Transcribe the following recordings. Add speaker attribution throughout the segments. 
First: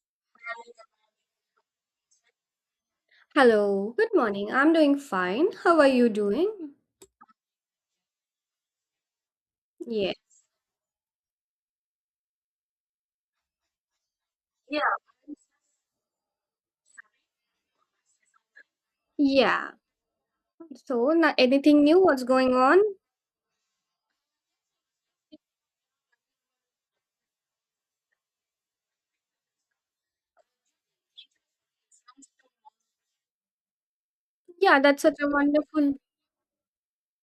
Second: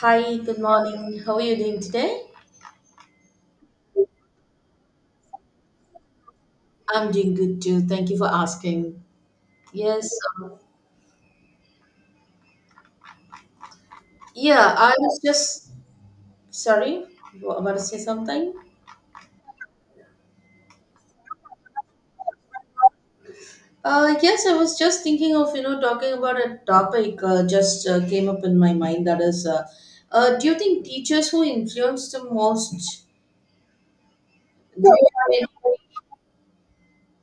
Speaker 1: Hi, good morning. How are you doing today?
Speaker 2: Hello, good morning. I'm doing fine. How are you doing?
Speaker 1: I'm doing good too. Thank you for asking. Yes.
Speaker 2: Yeah.
Speaker 1: um, Yeah, I
Speaker 2: Yeah.
Speaker 1: was just sorry. You were about to say something?
Speaker 2: Yeah. So, anything new? What's going on?
Speaker 1: Yes, I was just thinking of, talking about a topic just came up in my mind. Do you think teachers who influence the most?
Speaker 2: Yeah,
Speaker 1: Do
Speaker 2: that's
Speaker 1: you
Speaker 2: such a
Speaker 1: have any,
Speaker 2: wonderful.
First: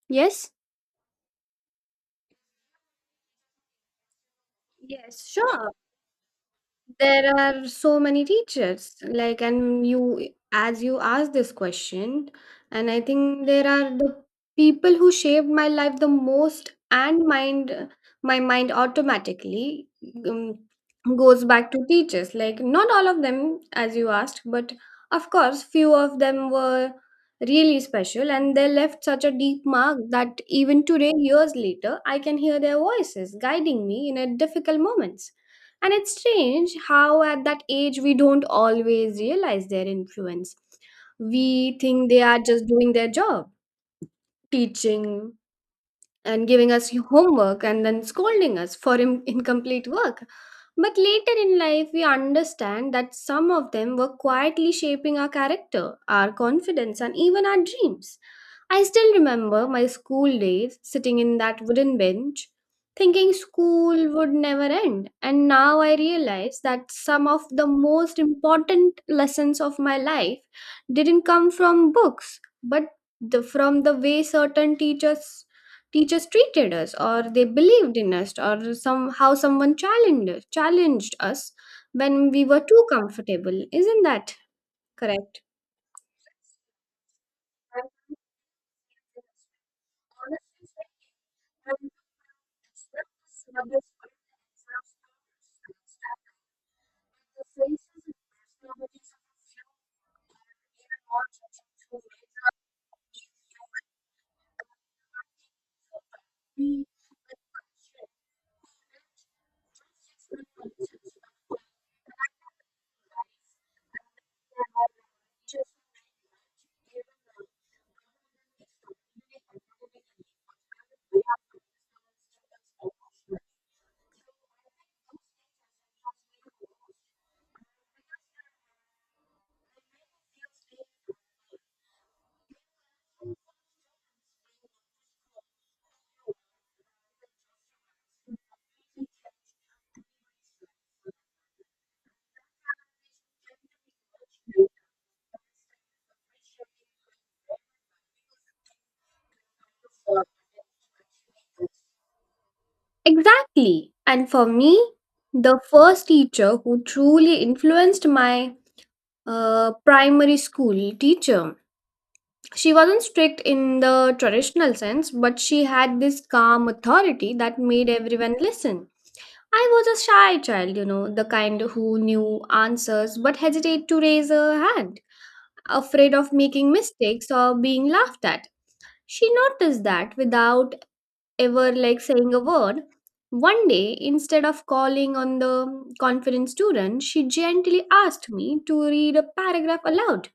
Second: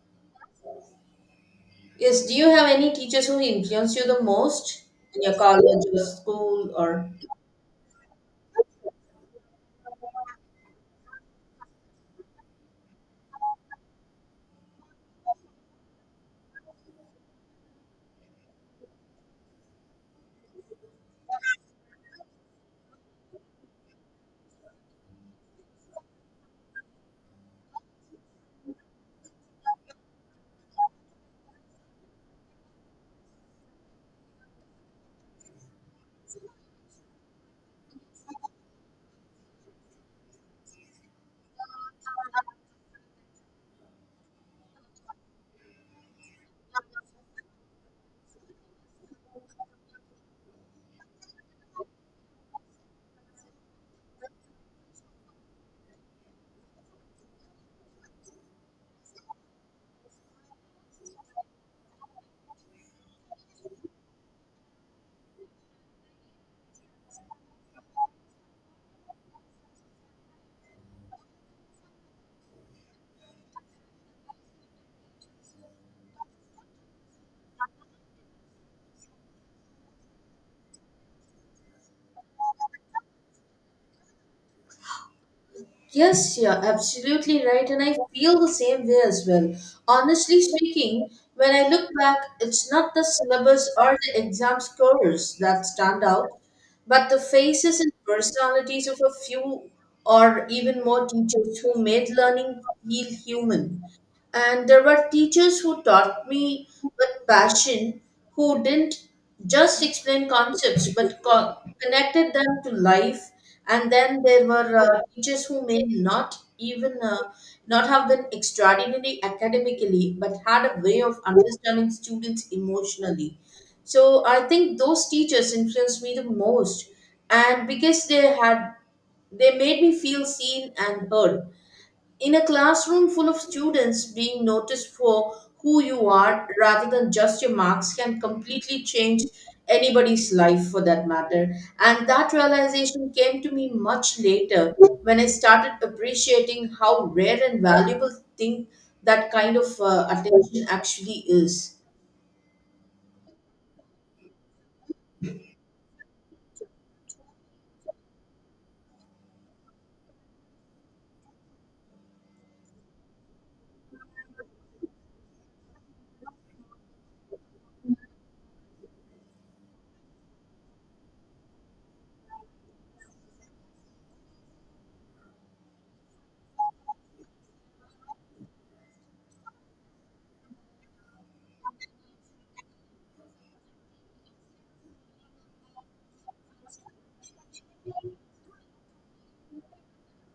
Speaker 2: Yes?
Speaker 1: yes, do you have any teachers who influence you the most in
Speaker 2: Yes,
Speaker 1: your
Speaker 2: sure.
Speaker 1: college or school? Or?
Speaker 2: There are so many teachers, like, and you, as you asked this question, and I think there are the people who shaped my life the most, and mind, my mind automatically um, goes back to teachers. Like, not all of them, as you asked, but of course, few of them were really special, and they left such a deep mark that even today, years later, I can hear their voices guiding me in a difficult moments. And it's strange how at that age we don't always realize their influence. We think they are just doing their job, teaching, and giving us homework and then scolding us for incomplete work. But later in life, we understand that some of them were quietly shaping our character, our confidence, and even our dreams. I still remember my school days sitting in that wooden bench, thinking school would never end. And now I realize that some of the most important lessons of my life didn't come from books, but from the way certain teachers treated us or they believed in us or some how someone challenged us when we were too comfortable, isn't that correct?
Speaker 1: Yes, you're absolutely right, and I feel the same way as well. Honestly speaking, when I look back, it's not the syllabus or the exam scores that stand out, but the faces and personalities of a few or even more teachers who made learning feel human. And there were teachers who taught me with passion, who didn't just explain concepts but connected them to life. And then there were teachers who may not even not have been extraordinary academically but had a way of understanding students emotionally. So I think those teachers influenced me the most, and because they made me feel seen and heard. In a classroom full of students, being noticed for who you are rather than just your marks can completely change anybody's life for that matter. And that realization came to me much later when I started appreciating how rare and valuable thing that kind of attention actually is.
Speaker 2: Exactly. And for me, the first teacher who truly influenced my primary school teacher. She wasn't strict in the traditional sense, but she had this calm authority that made everyone listen. I was a shy child, you know, the kind who knew answers but hesitated to raise a hand, afraid of making mistakes or being laughed at. She noticed that without ever like saying a word. One day, instead of calling on the confident student, she gently asked me to read a paragraph aloud.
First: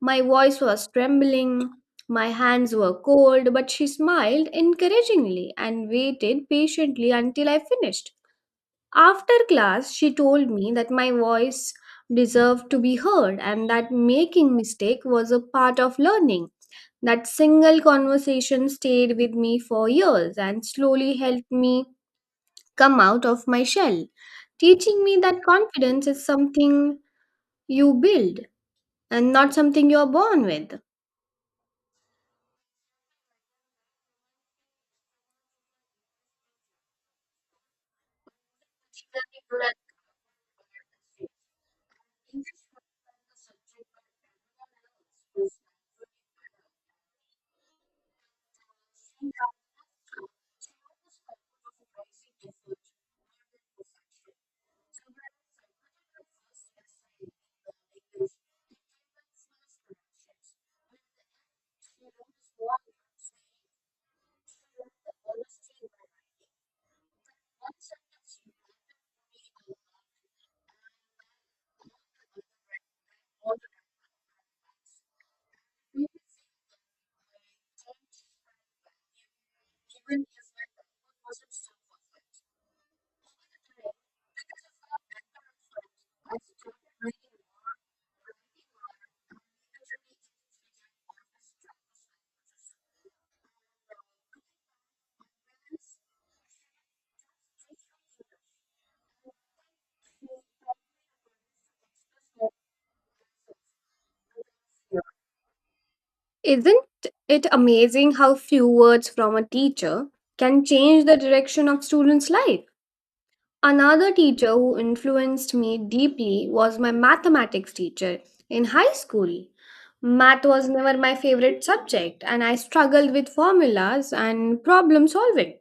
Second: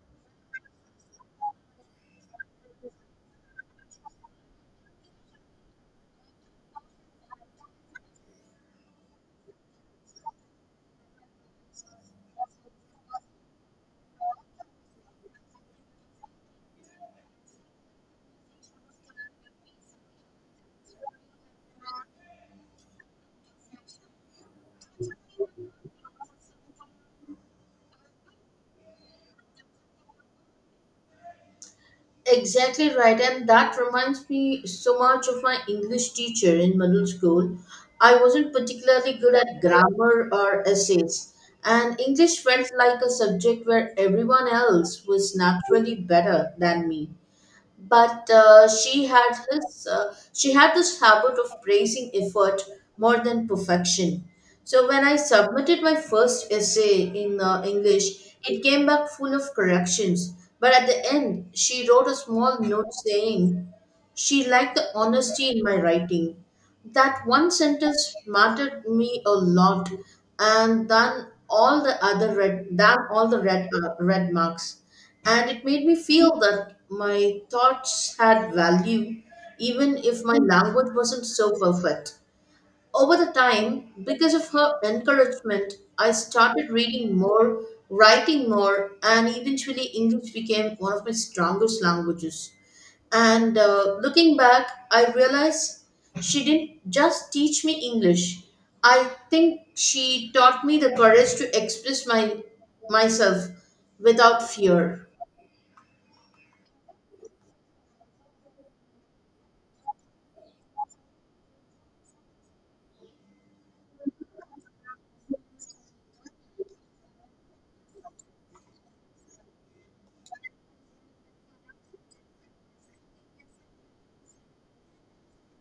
Speaker 2: My voice was trembling, my hands were cold, but she smiled encouragingly and waited patiently until I finished. After class, she told me that my voice deserved to be heard and that making mistake was a part of learning. That single conversation stayed with me for years and slowly helped me come out of my shell, teaching me that confidence is something you build and not something you are born with.
Speaker 1: Exactly right, and that reminds me so much of my English teacher in middle school. I wasn't particularly good at grammar or essays, and English felt like a subject where everyone else was naturally better than me, but she had this habit of praising effort more than perfection. So when I submitted my first essay in English, it came back full of corrections, but at the end she wrote a small note saying she liked the honesty in my writing. That one sentence mattered me a lot, and then all the other red, than all the red red marks, and it made me feel that my thoughts had value, even if my language wasn't so perfect. Over the time, because of her encouragement, I started reading more, writing more, and eventually English became one of my strongest languages. And looking back, I realized she didn't just teach me English. I think she taught me the courage to express my myself without fear.
Speaker 2: Isn't it amazing how few words from a teacher can change the direction of students' life? Another teacher who influenced me deeply was my mathematics teacher in high school. Math was never my favorite subject, and I struggled with formulas and problem solving.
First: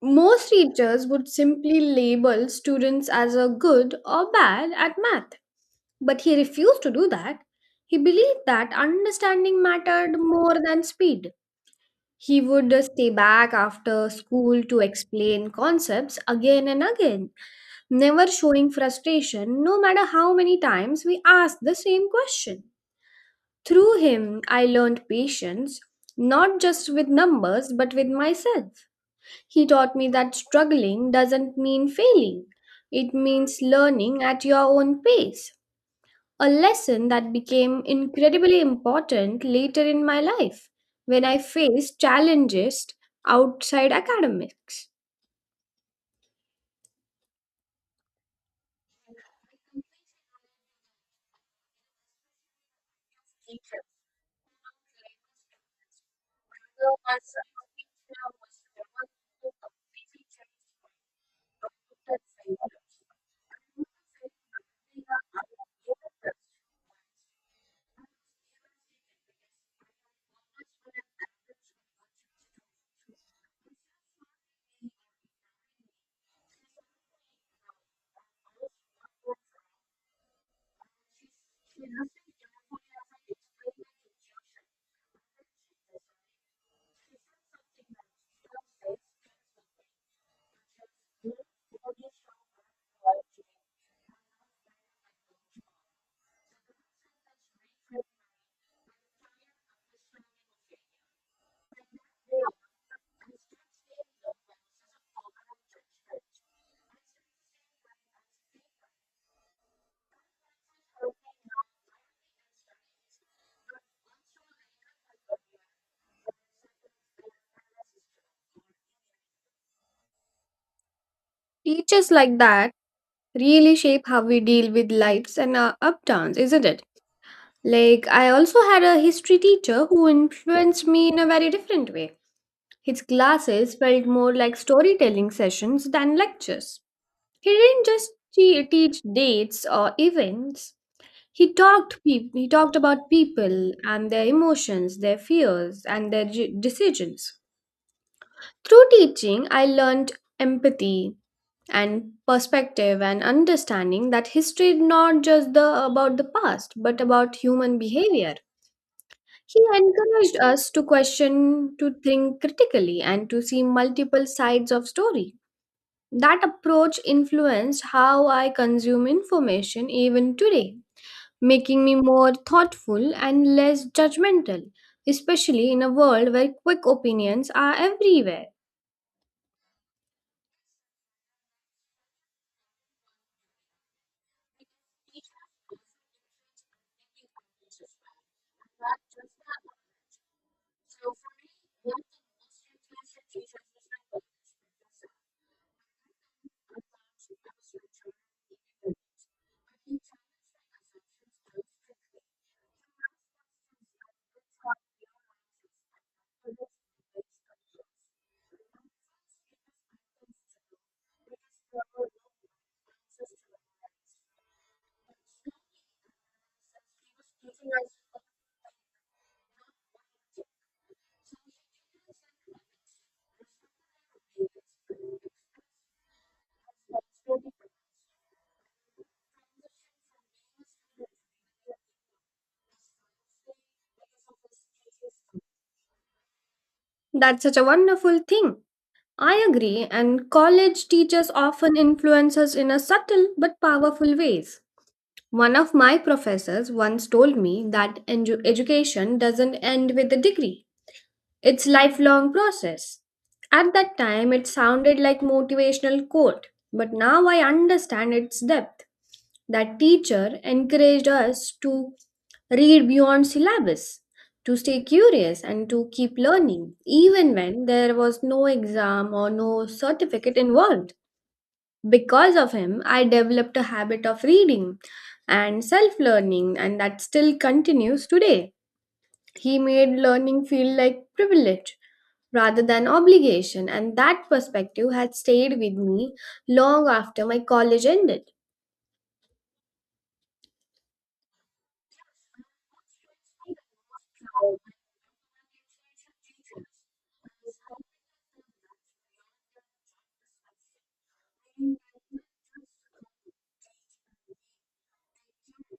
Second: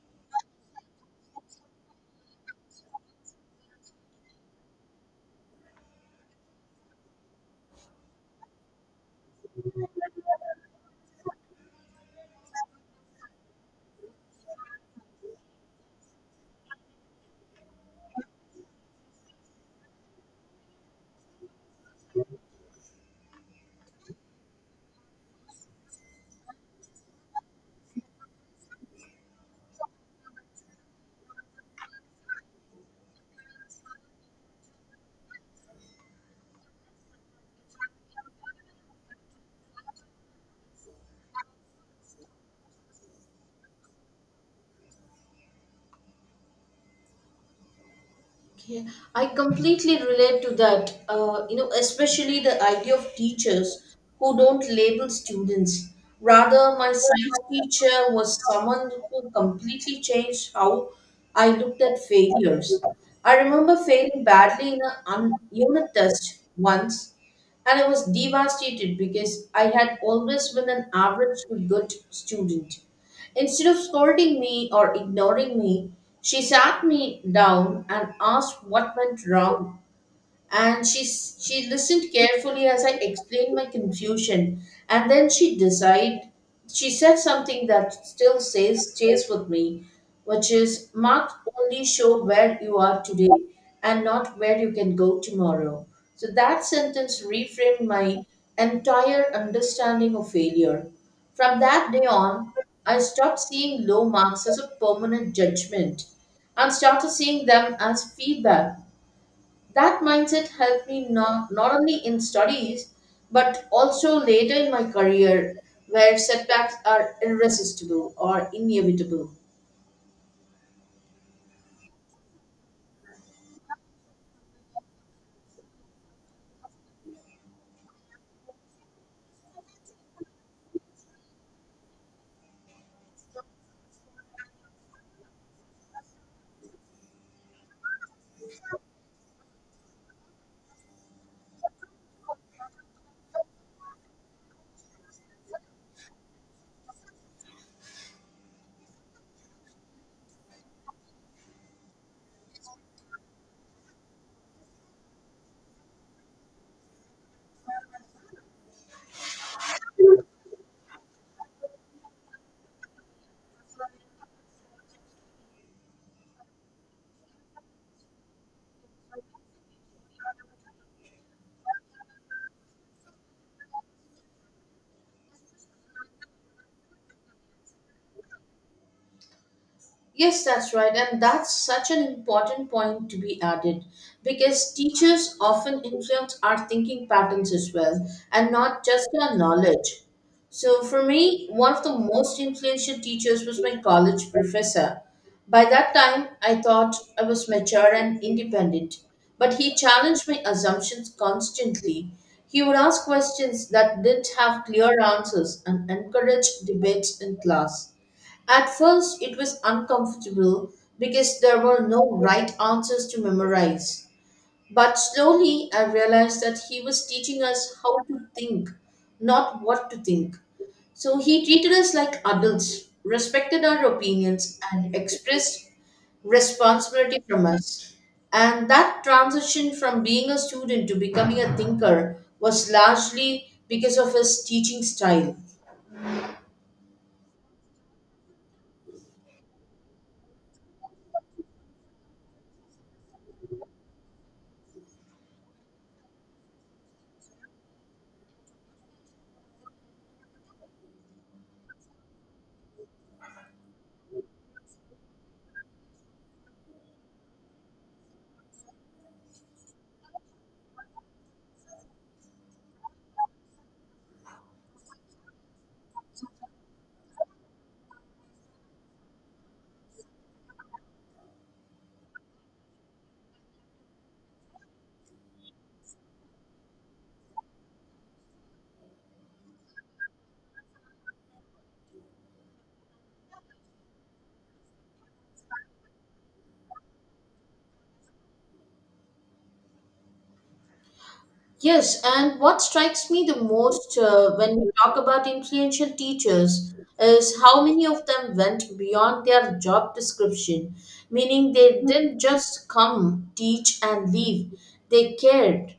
Speaker 2: Most teachers would simply label students as a good or bad at math, but he refused to do that. He believed that understanding mattered more than speed. He would stay back after school to explain concepts again and again, never showing frustration no matter how many times we asked the same question. Through him, I learned patience, not just with numbers but with myself. He taught me that struggling doesn't mean failing, it means learning at your own pace, a lesson that became incredibly important later in my life when I faced challenges outside academics.
Speaker 1: Okay. I completely relate to that. You know, especially the idea of teachers who don't label students. Rather, my science teacher was someone who completely changed how I looked at failures. I remember failing badly in a unit test once, and I was devastated because I had always been an average to good student. Instead of scolding me or ignoring me, she sat me down and asked what went wrong, and she listened carefully as I explained my confusion, and then she said something that still says stays with me, which is marks only show where you are today and not where you can go tomorrow. So that sentence reframed my entire understanding of failure. From that day on, I stopped seeing low marks as a permanent judgment and started seeing them as feedback. That mindset helped me not only in studies but also later in my career, where setbacks are irresistible or inevitable.
Speaker 2: Teachers like that really shape how we deal with lives and our upturns, isn't it? Like, I also had a history teacher who influenced me in a very different way. His classes felt more like storytelling sessions than lectures. He didn't just teach dates or events. He talked about people and their emotions, their fears and their decisions. Through teaching, I learned empathy and perspective and understanding that history is not just the about the past but about human behavior. He encouraged us to question, to think critically and to see multiple sides of story. That approach influenced how I consume information even today, making me more thoughtful and less judgmental, especially in a world where quick opinions are everywhere.
Speaker 1: Yes, that's right. And that's such an important point to be added because teachers often influence our thinking patterns as well and not just our knowledge. So, for me, one of the most influential teachers was my college professor. By that time, I thought I was mature and independent, but he challenged my assumptions constantly. He would ask questions that didn't have clear answers and encouraged debates in class. At first, it was uncomfortable because there were no right answers to memorize. But slowly, I realized that he was teaching us how to think, not what to think. So he treated us like adults, respected our opinions, and expressed responsibility from us. And that transition from being a student to becoming a thinker was largely because of his teaching style.
Speaker 2: That's such a wonderful thing. I agree, and college teachers often influence us in a subtle but powerful ways. One of my professors once told me that education doesn't end with a degree. It's lifelong process. At that time it sounded like motivational quote, but now I understand its depth. That teacher encouraged us to read beyond syllabus, to stay curious, and to keep learning, even when there was no exam or no certificate involved. Because of him, I developed a habit of reading and self learning, and that still continues today. He made learning feel like privilege rather than obligation, and that perspective had stayed with me long after my college ended.
Speaker 1: Yes, and what strikes me the most when we talk about influential teachers is how many of them went beyond their job description, meaning they didn't just come, teach, and leave. They cared,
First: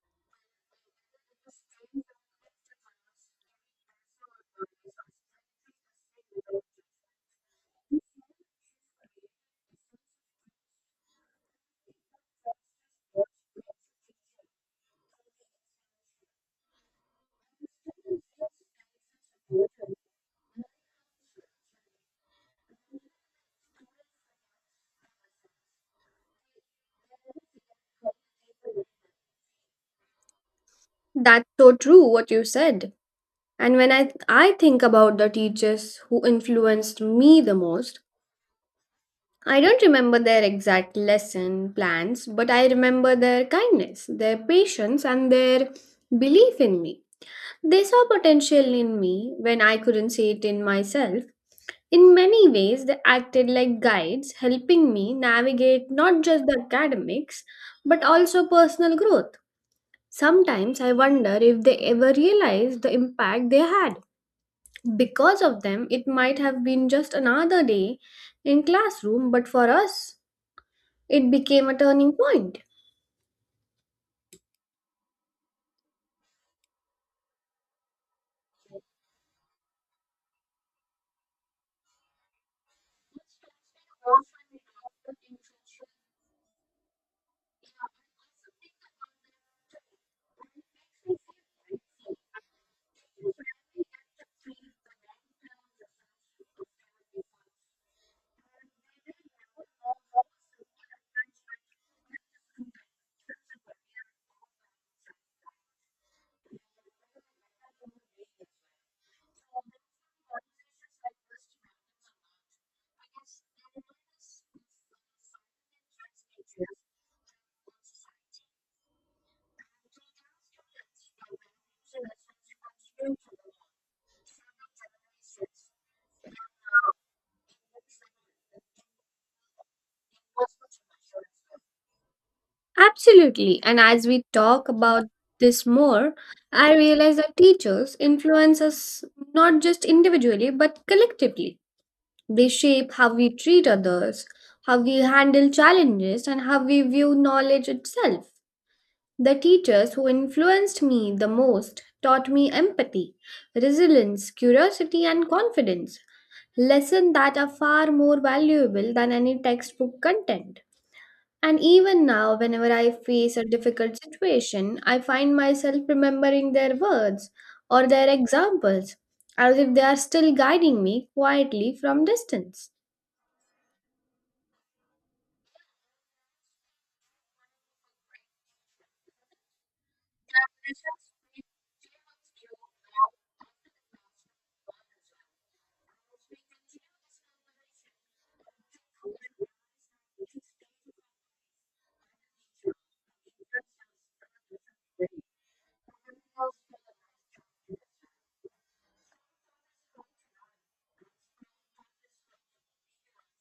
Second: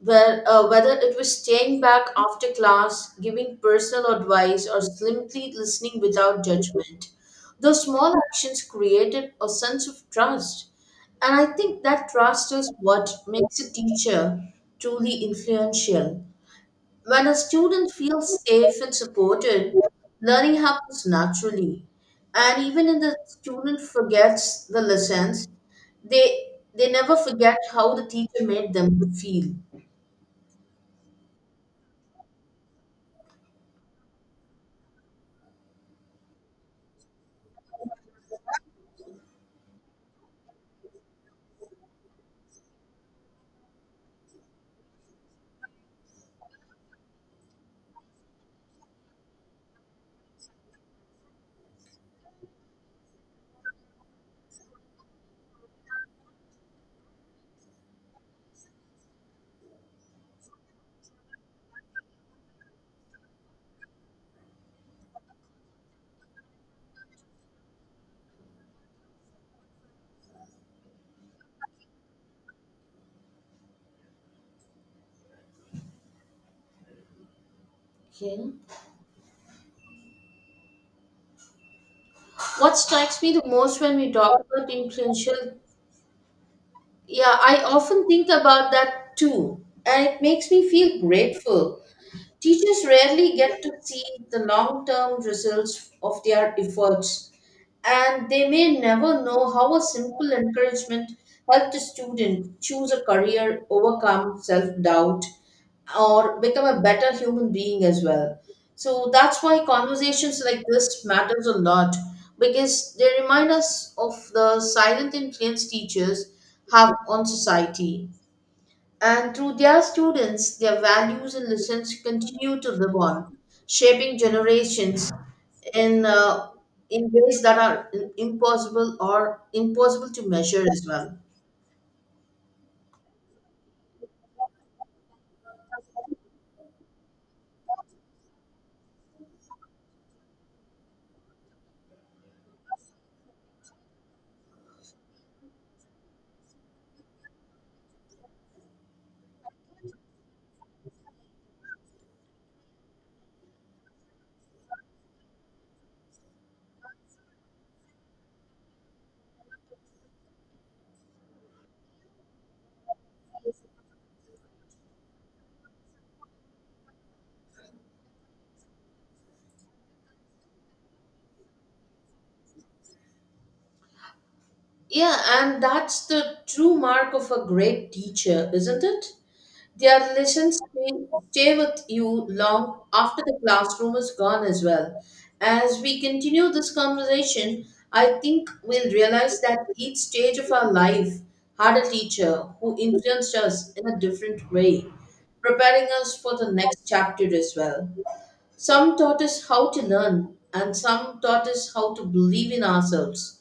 Speaker 1: whether it was staying back after class, giving personal advice, or simply listening without judgment. Those small actions created a sense of trust. And I think that trust is what makes a teacher truly influential. When a student feels safe and supported, learning happens naturally. And even if the student forgets the lessons, they they never forget how the teacher made them feel.
Speaker 2: That's so true, what you said. And when I think about the teachers who influenced me the most, I don't remember their exact lesson plans, but I remember their kindness, their patience, and their belief in me. They saw potential in me when I couldn't see it in myself. In many ways, they acted like guides, helping me navigate not just the academics, but also personal growth. Sometimes I wonder if they ever realized the impact they had. Because of them, it might have been just another day in classroom, but for us, it became a turning point.
Speaker 1: Okay. What strikes me the most when we talk about influential, yeah, I often think about that too. And it makes me feel grateful. Teachers rarely get to see the long term results of their efforts, and they may never know how a simple encouragement helped a student choose a career, overcome self doubt, or become a better human being as well. So that's why conversations like this matters a lot, because they remind us of the silent influence teachers have on society, and through their students, their values and lessons continue to live on, shaping generations in uh, in ways that are impossible or impossible to measure as well.
Speaker 2: Absolutely. And as we talk about this more, I realize that teachers influence us not just individually, but collectively. They shape how we treat others, how we handle challenges, and how we view knowledge itself. The teachers who influenced me the most taught me empathy, resilience, curiosity, and confidence. Lessons that are far more valuable than any textbook content. And even now, whenever I face a difficult situation, I find myself remembering their words or their examples as if they are still guiding me quietly from distance.
Speaker 1: Yeah, and that's the true mark of a great teacher, isn't it? Their stay with you long after the classroom is gone as well. As we continue this conversation, I think we'll realize that each stage of our life had a teacher who influenced us in a different way, preparing us for the next chapter as well. Some taught us how to learn, and some taught us how to believe in ourselves,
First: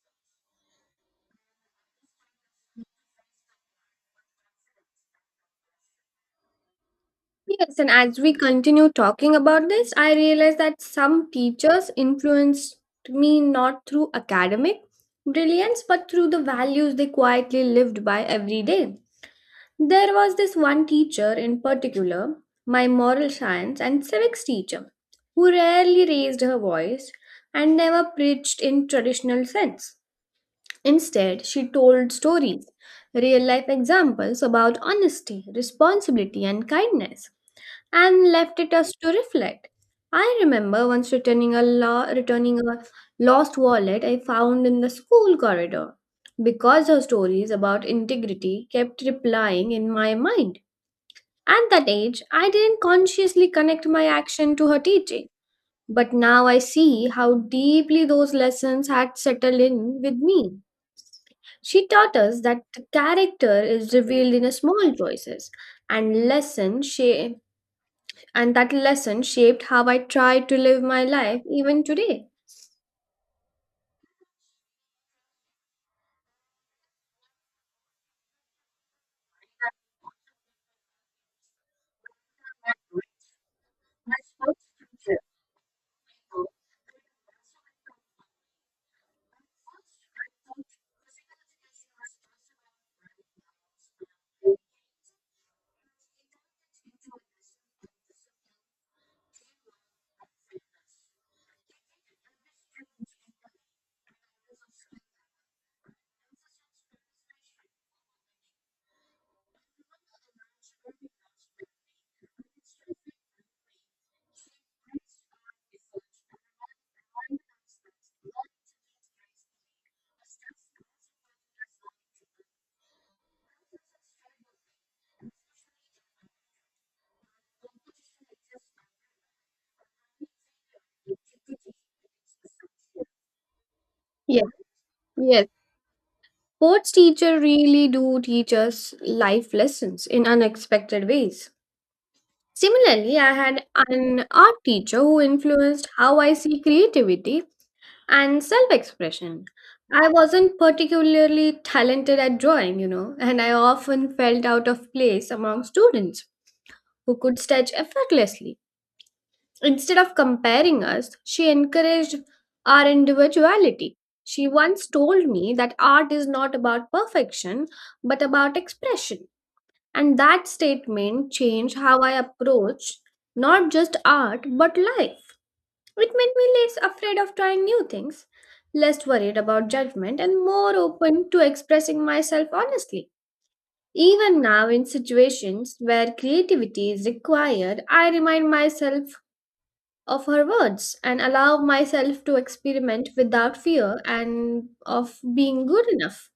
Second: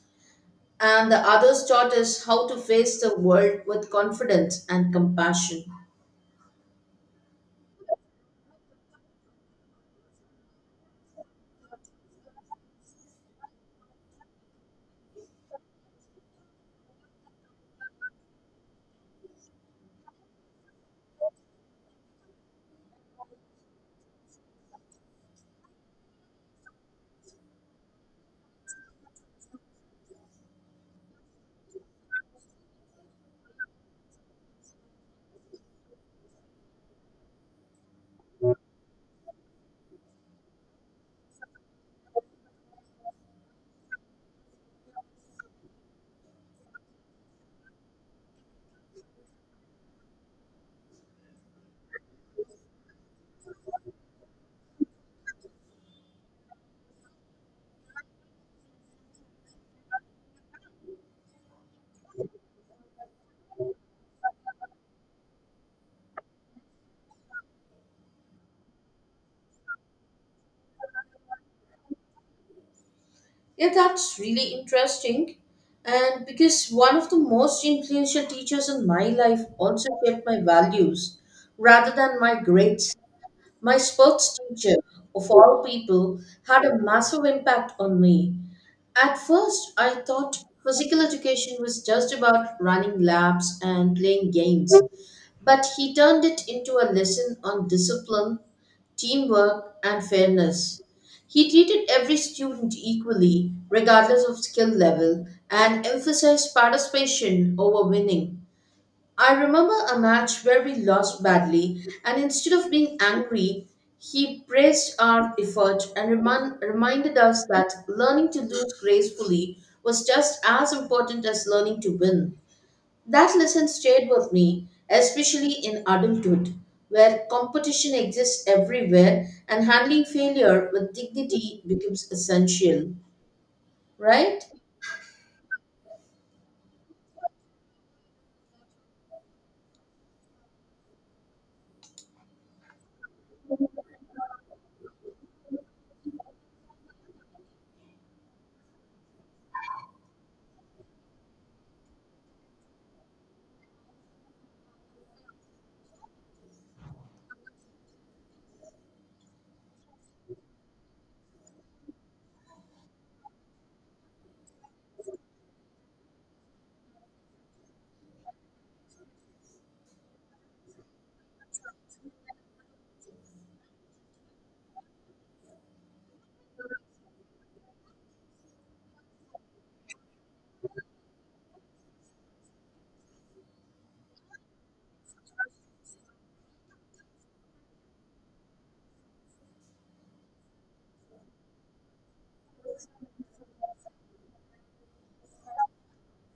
Speaker 1: and the others taught us how to face the world with confidence and compassion.
Speaker 2: Yes, and as we continue talking about this, I realized that some teachers influenced me not through academic brilliance but through the values they quietly lived by every day. There was this one teacher in particular, my moral science and civics teacher, who rarely raised her voice and never preached in traditional sense. Instead, she told stories, real life examples about honesty, responsibility, and kindness, and left it us to reflect. I remember once returning a lost wallet I found in the school corridor because her stories about integrity kept replying in my mind. At that age, I didn't consciously connect my action to her teaching, but now I see how deeply those lessons had settled in with me. She taught us that the character is revealed in the small choices and lessons she. And that lesson shaped how I try to live my life even today.
Speaker 1: Yeah, that's really interesting. And because one of the most influential teachers in my life also shaped my values rather than my grades, my sports teacher, of all people, had a massive impact on me. At first, I thought physical education was just about running laps and playing games. But he turned it into a lesson on discipline, teamwork, and fairness. He treated every student equally, regardless of skill level, and emphasized participation over winning. I remember a match where we lost badly, and instead of being angry, he praised our effort and reminded us that learning to lose gracefully was just as important as learning to win. That lesson stayed with me, especially in adulthood, where competition exists everywhere and handling failure with dignity becomes essential, right?
Speaker 2: Yes, yes. Sports teacher really do teach us life lessons in unexpected ways. Similarly, I had an art teacher who influenced how I see creativity and self expression. I wasn't particularly talented at drawing, you know, and I often felt out of place among students who could sketch effortlessly. Instead of comparing us, she encouraged our individuality. She once told me that art is not about perfection, but about expression. And that statement changed how I approach not just art, but life. It made me less afraid of trying new things, less worried about judgment, and more open to expressing myself honestly. Even now, in situations where creativity is required, I remind myself of her words and allow myself to experiment without fear and of being good enough.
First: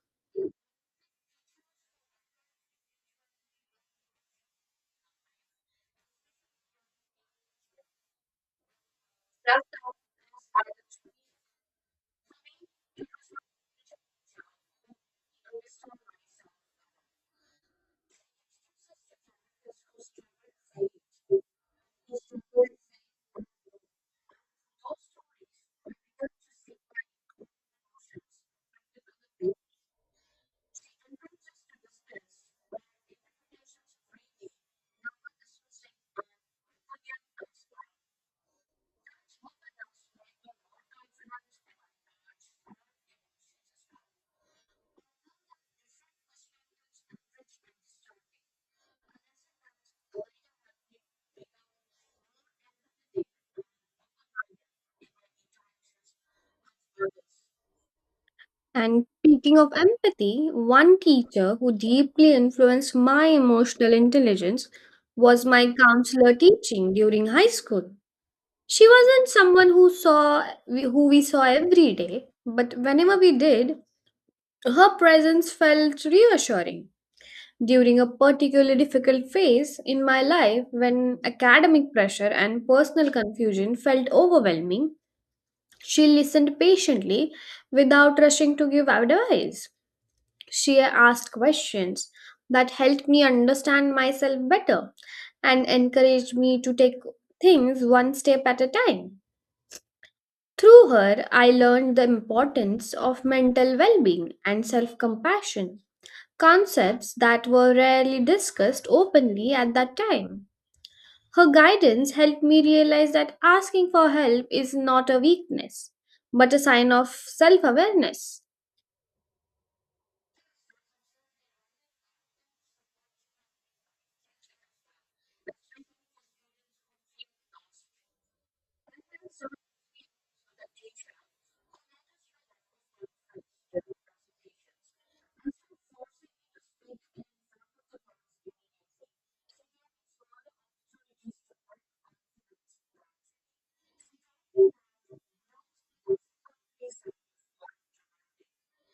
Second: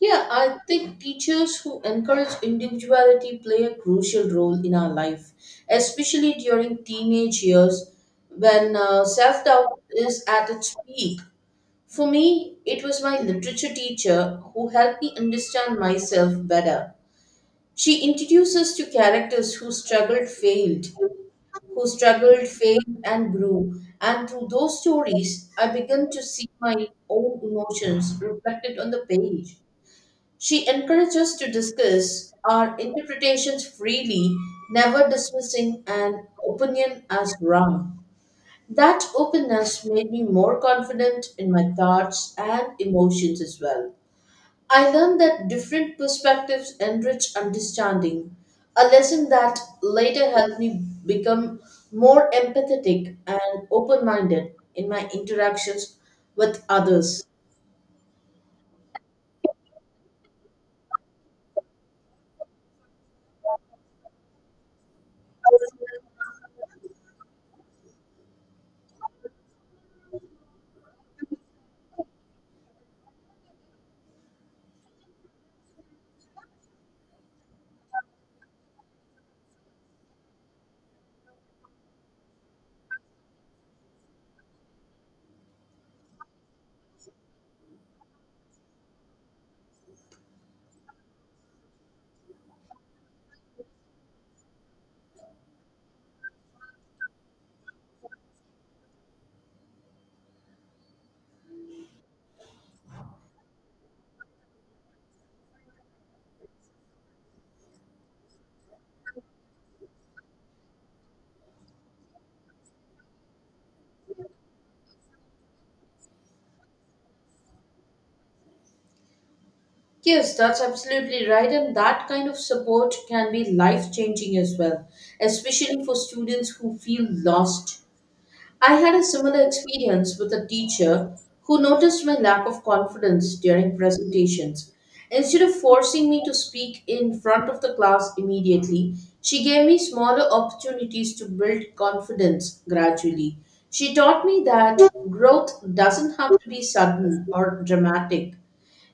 Speaker 1: Yeah, I think teachers who encourage individuality play a crucial role in our life, especially during teenage years when self doubt is at its peak. For me, it was my literature teacher who helped me understand myself better. She introduces to characters who struggled, failed, and grew. And through those stories, I began to see my own emotions reflected on the page. She encourages us to discuss our interpretations freely, never dismissing an opinion as wrong. That openness made me more confident in my thoughts and emotions as well. I learned that different perspectives enrich understanding, a lesson that later helped me become more empathetic and open minded in my interactions with others.
Speaker 2: And speaking of empathy, one teacher who deeply influenced my emotional intelligence was my counselor teaching during high school. She wasn't someone who saw who we saw every day, but whenever we did, her presence felt reassuring. During a particularly difficult phase in my life, when academic pressure and personal confusion felt overwhelming, she listened patiently without rushing to give advice. She asked questions that helped me understand myself better and encouraged me to take things one step at a time. Through her, I learned the importance of mental well being and self compassion, concepts that were rarely discussed openly at that time. Her guidance helped me realize that asking for help is not a weakness, but a sign of self awareness.
Speaker 1: Yes, that's absolutely right, and that kind of support can be life changing as well, especially for students who feel lost. I had a similar experience with a teacher who noticed my lack of confidence during presentations. Instead of forcing me to speak in front of the class immediately, she gave me smaller opportunities to build confidence gradually. She taught me that growth doesn't have to be sudden or dramatic,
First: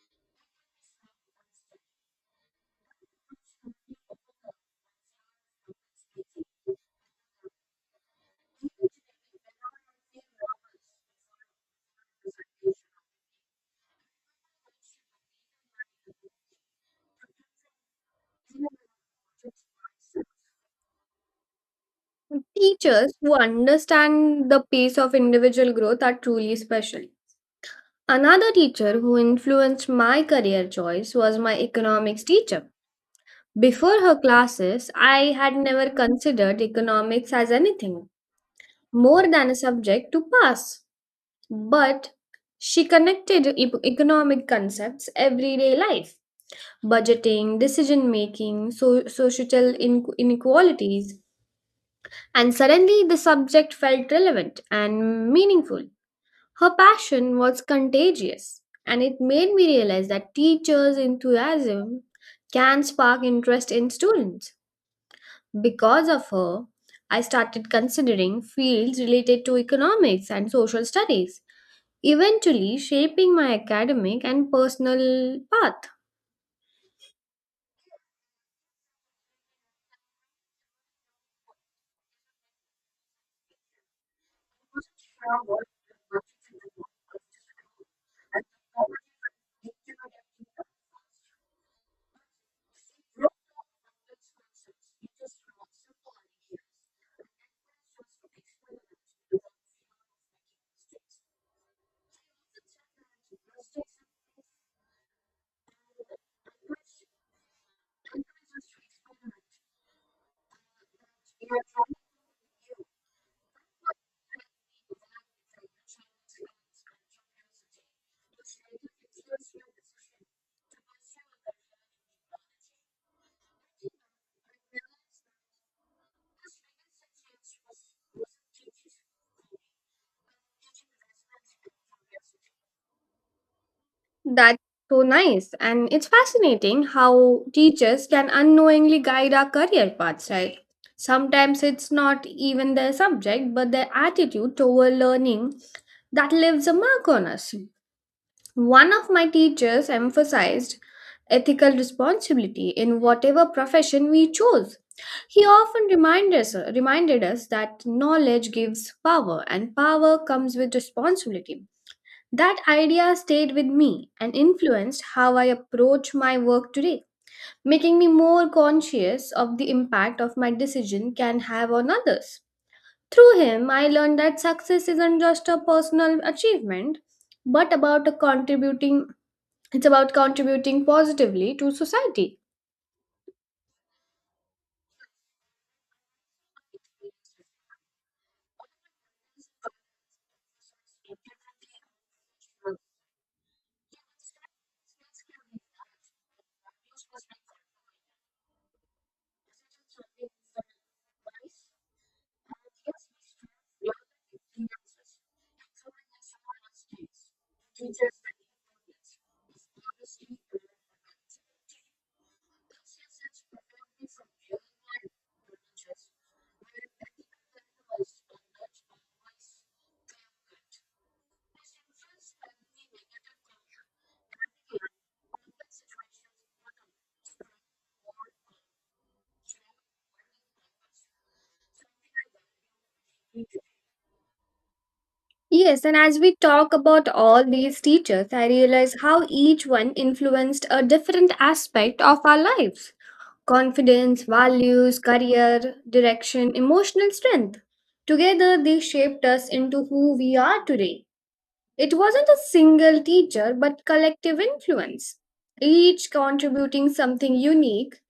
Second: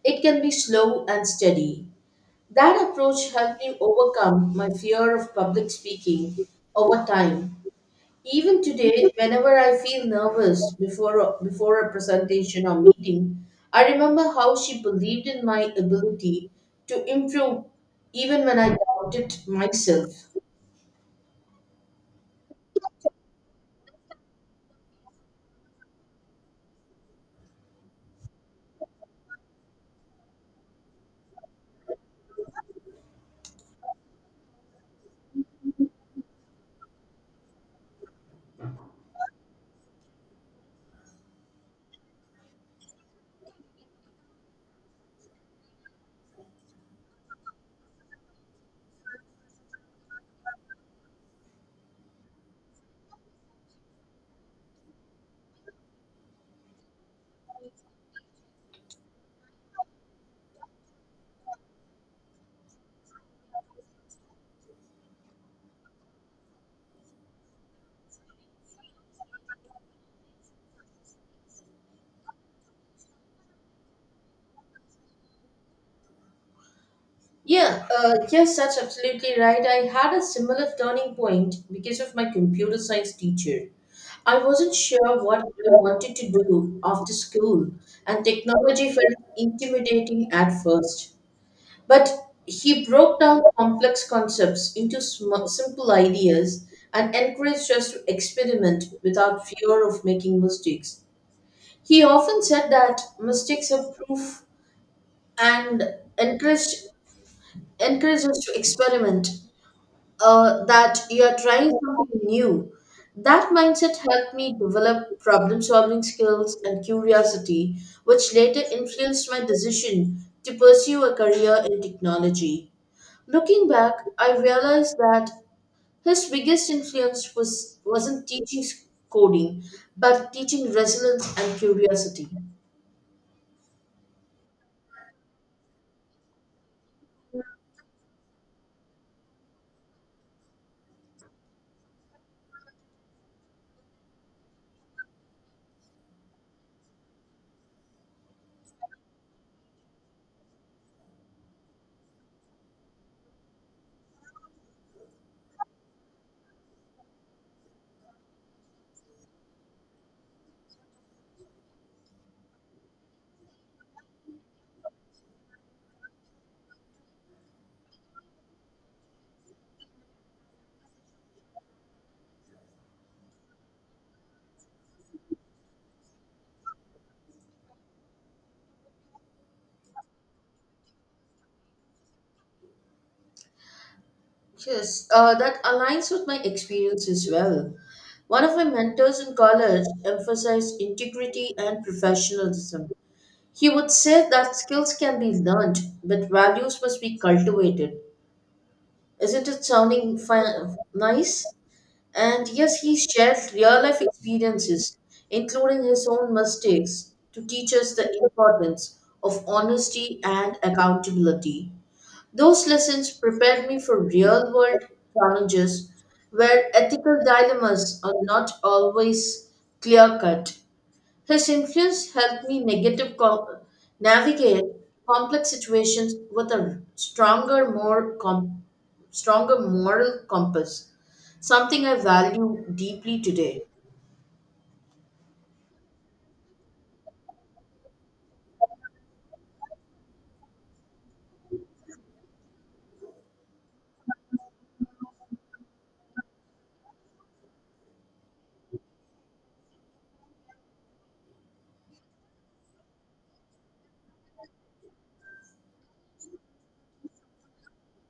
Speaker 1: it can be slow and steady. That approach helped me overcome my fear of public speaking over time. Even today, whenever I feel nervous before before a presentation or meeting, I remember how she believed in my ability to improve even when I doubted myself.
Speaker 2: Teachers who understand the pace of individual growth are truly special. Another teacher who influenced my career choice was my economics teacher. Before her classes, I had never considered economics as anything more than a subject to pass. But she connected economic concepts, everyday life, budgeting, decision making, social inequalities, and suddenly the subject felt relevant and meaningful. Her passion was contagious, and it made me realize that teachers' enthusiasm can spark interest in students. Because of her, I started considering fields related to economics and social studies, eventually shaping my academic and personal path.
Speaker 1: Yeah, yes, that's absolutely right. I had a similar turning point because of my computer science teacher. I wasn't sure what I wanted to do after school, and technology felt intimidating at first. But he broke down complex concepts into simple ideas and encouraged us to experiment without fear of making mistakes. He often said that mistakes are proof and encouraged, encouraged us to experiment, that you are trying something new. That mindset helped me develop problem solving skills and curiosity, which later influenced my decision to pursue a career in technology. Looking back, I realized that his biggest wasn't teaching coding, but teaching resilience and curiosity.
Speaker 2: That's so nice, and it's fascinating how teachers can unknowingly guide our career paths, right? Sometimes it's not even their subject, but their attitude toward learning that leaves a mark on us. One of my teachers emphasized ethical responsibility in whatever profession we chose. He often reminded us that knowledge gives power and power comes with responsibility. That idea stayed with me and influenced how I approach my work today, making me more conscious of the impact of my decision can have on others. Through him, I learned that success isn't just a personal achievement, but about a contributing it's about contributing positively to society.
Speaker 1: Yes, that aligns with my experience as well. One of my mentors in college emphasized integrity and professionalism. He would say that skills can be learned, but values must be cultivated. Isn't it sounding nice? And yes, he shares real life experiences, including his own mistakes, to teach us the importance of honesty and accountability. Those lessons prepared me for real world challenges where ethical dilemmas are not always clear cut. His influence helped me navigate complex situations with a stronger moral compass, something I value deeply today.
Speaker 2: Yes, and as we talk about all these teachers, I realize how each one influenced a different aspect of our lives, confidence, values, career, direction, emotional strength. Together, they shaped us into who we are today. It wasn't a single teacher, but collective influence, each contributing something unique,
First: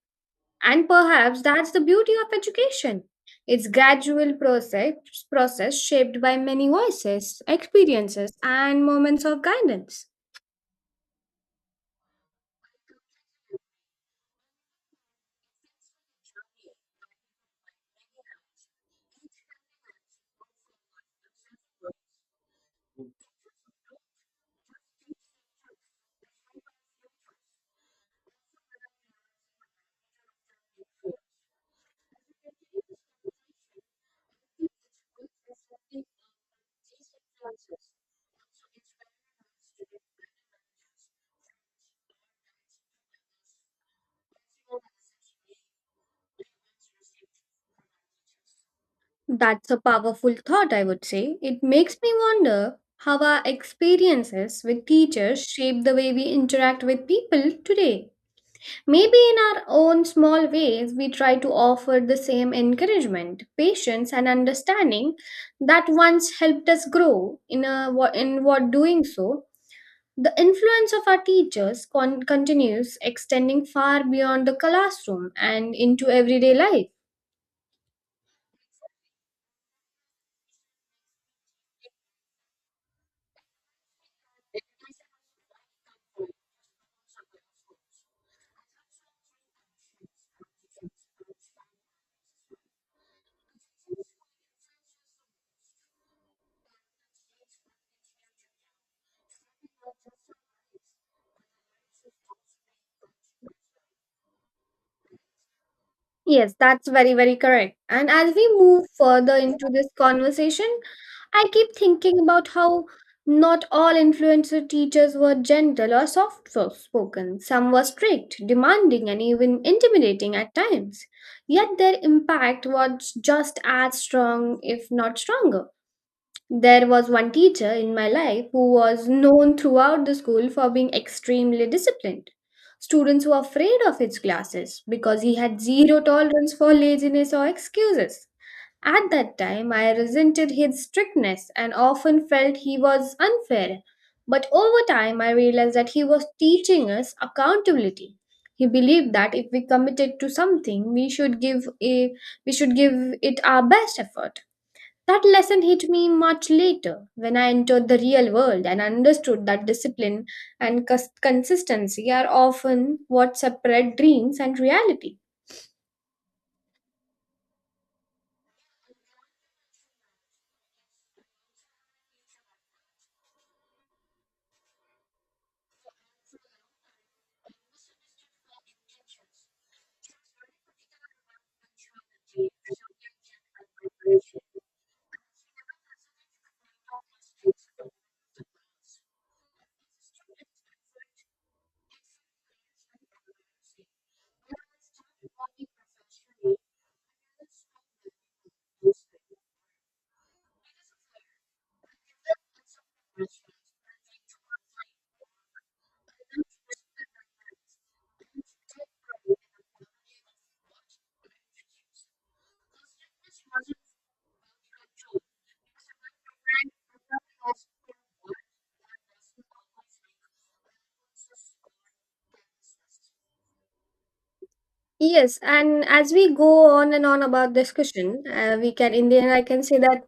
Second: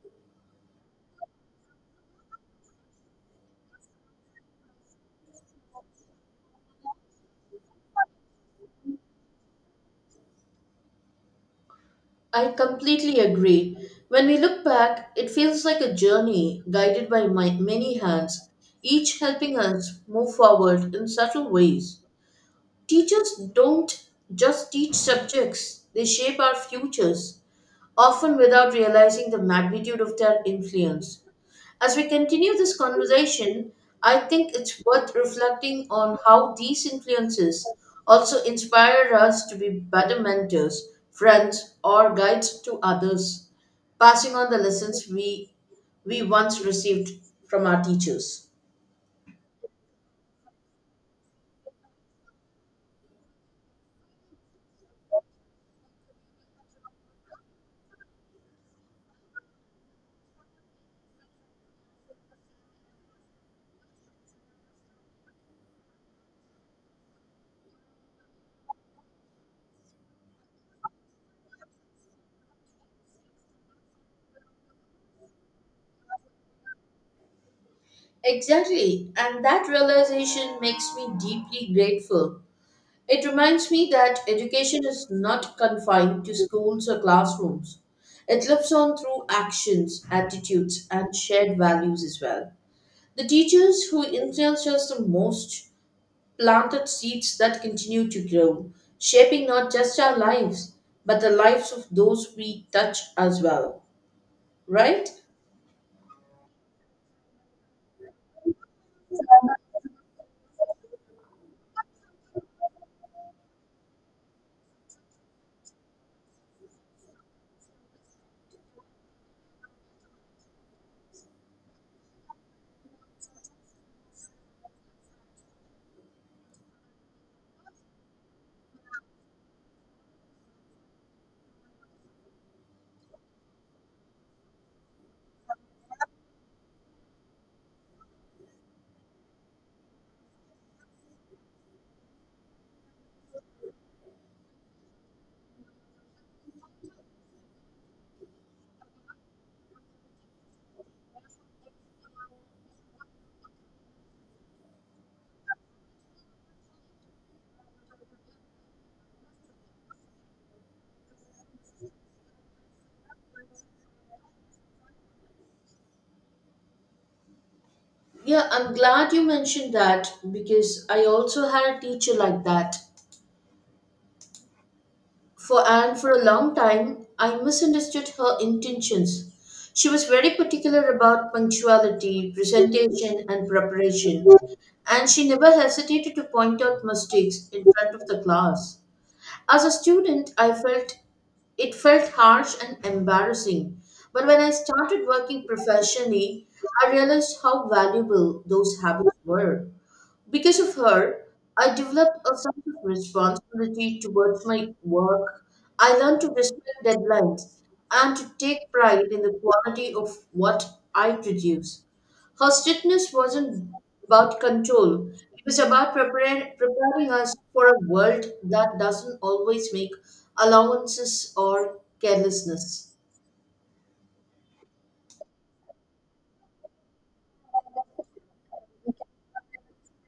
Speaker 2: and perhaps that's the beauty of education. It's gradual process shaped by many voices, experiences, and moments of guidance.
Speaker 1: I completely agree. When we look back, it feels like a journey guided by my many hands, each helping us move forward in subtle ways. Teachers don't just teach subjects, they shape our futures, often without realizing the magnitude of their influence. As we continue this conversation, I think it's worth reflecting on how these influences also inspire us to be better mentors, friends, or guides to others, passing on the lessons we once received from our teachers.
Speaker 2: That's a powerful thought, I would say. It makes me wonder how our experiences with teachers shape the way we interact with people today. Maybe in our own small ways, we try to offer the same encouragement, patience, and understanding that once helped us grow in, a, in what doing so. The influence of our teachers continues extending far beyond the classroom and into everyday life.
Speaker 1: Exactly, and that realization makes me deeply grateful. It reminds me that education is not confined to schools or classrooms. It lives on through actions, attitudes, and shared values as well. The teachers who influence us the most planted seeds that continue to grow, shaping not just our lives, but the lives of those we touch as well. Right?
Speaker 2: Yes, that's very, very correct. And as we move further into this conversation, I keep thinking about how not all influencer teachers were gentle or soft spoken. Some were strict, demanding, and even intimidating at times. Yet their impact was just as strong, if not stronger. There was one teacher in my life who was known throughout the school for being extremely disciplined. Students were afraid of his classes because he had zero tolerance for laziness or excuses. At that time, I resented his strictness and often felt he was unfair. But over time, I realized that he was teaching us accountability. He believed that if we committed to something, we should give it our best effort. That lesson hit me much later when I entered the real world and understood that discipline and consistency are often what separate dreams and reality.
Speaker 1: Yeah, I'm glad you mentioned that because I also had a teacher like that. For a long time, I misunderstood her intentions. She was very particular about punctuality, presentation, and preparation, and she never hesitated to point out mistakes in front of the class. As a student, I felt it felt harsh and embarrassing, but when I started working professionally, I realized how valuable those habits were. Because of her, I developed a sense of responsibility towards my work. I learned to respect deadlines and to take pride in the quality of what I produce. Her strictness wasn't about control, it was about preparing us for a world that doesn't always make allowances or carelessness.
Speaker 2: Yes, and as we go on and on about discussion, we can in the end I can say that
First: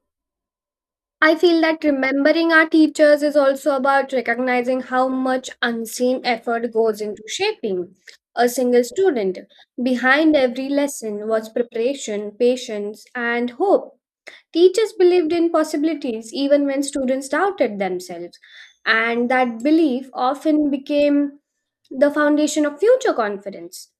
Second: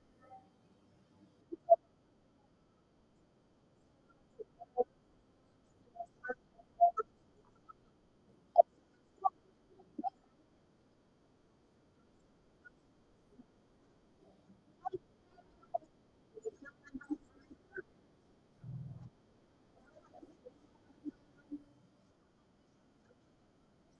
Speaker 2: I feel that remembering our teachers is also about recognizing how much unseen effort goes into shaping a single student. Behind every lesson was preparation, patience, and hope. Teachers believed in possibilities even when students doubted themselves, and that belief often became the foundation of future confidence.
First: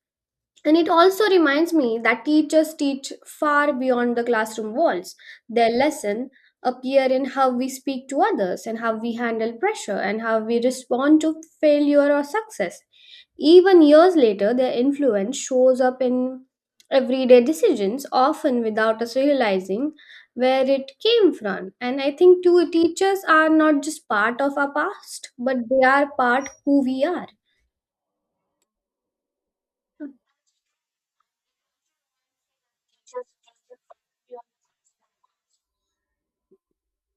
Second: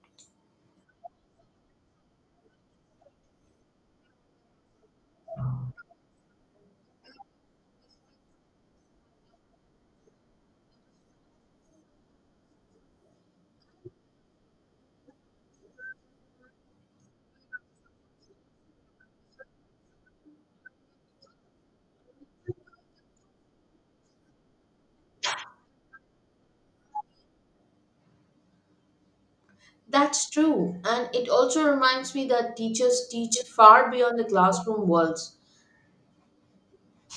Speaker 2: And it also reminds me that teachers teach far beyond the classroom walls. Their lesson appear in how we speak to others and how we handle pressure and how we respond to failure or success. Even years later, their influence shows up in everyday decisions, often without us realizing where it came from. And I think too, teachers are not just part of our past, but they are part who we are.
Speaker 1: That's true. And it also reminds me that teachers teach far beyond the classroom walls.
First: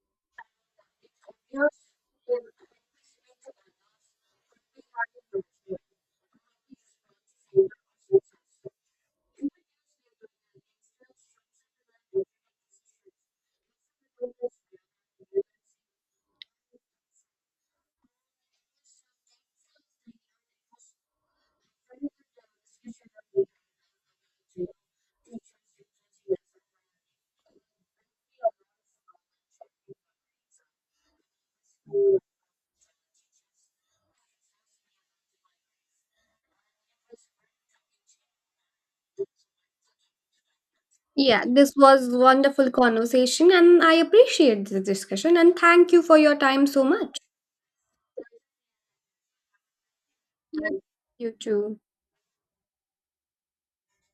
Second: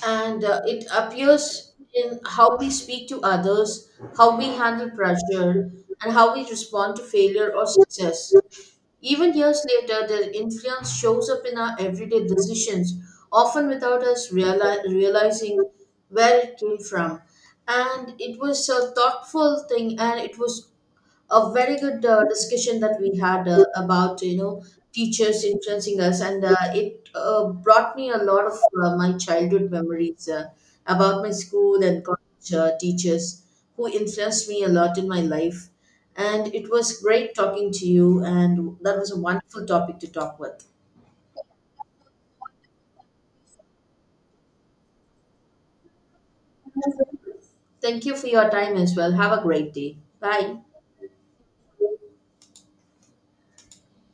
Speaker 1: And it appears in how we speak to others, how we handle pressure, and how we respond to failure or success. Even years later, their influence shows up in our everyday decisions, often without us realizing where it came from. And it was a thoughtful thing, and it was a very good discussion that we had about teachers influencing us, and it brought me a lot of my childhood memories about my school and college teachers who influenced me a lot in my life. And it was great talking to you, and that was a wonderful topic to talk with.
Speaker 2: Yeah, this was wonderful conversation and I appreciate the discussion and thank you for your time so much.
Speaker 1: Thank you for your time as well. Have a great day. Bye.
Speaker 2: And you too.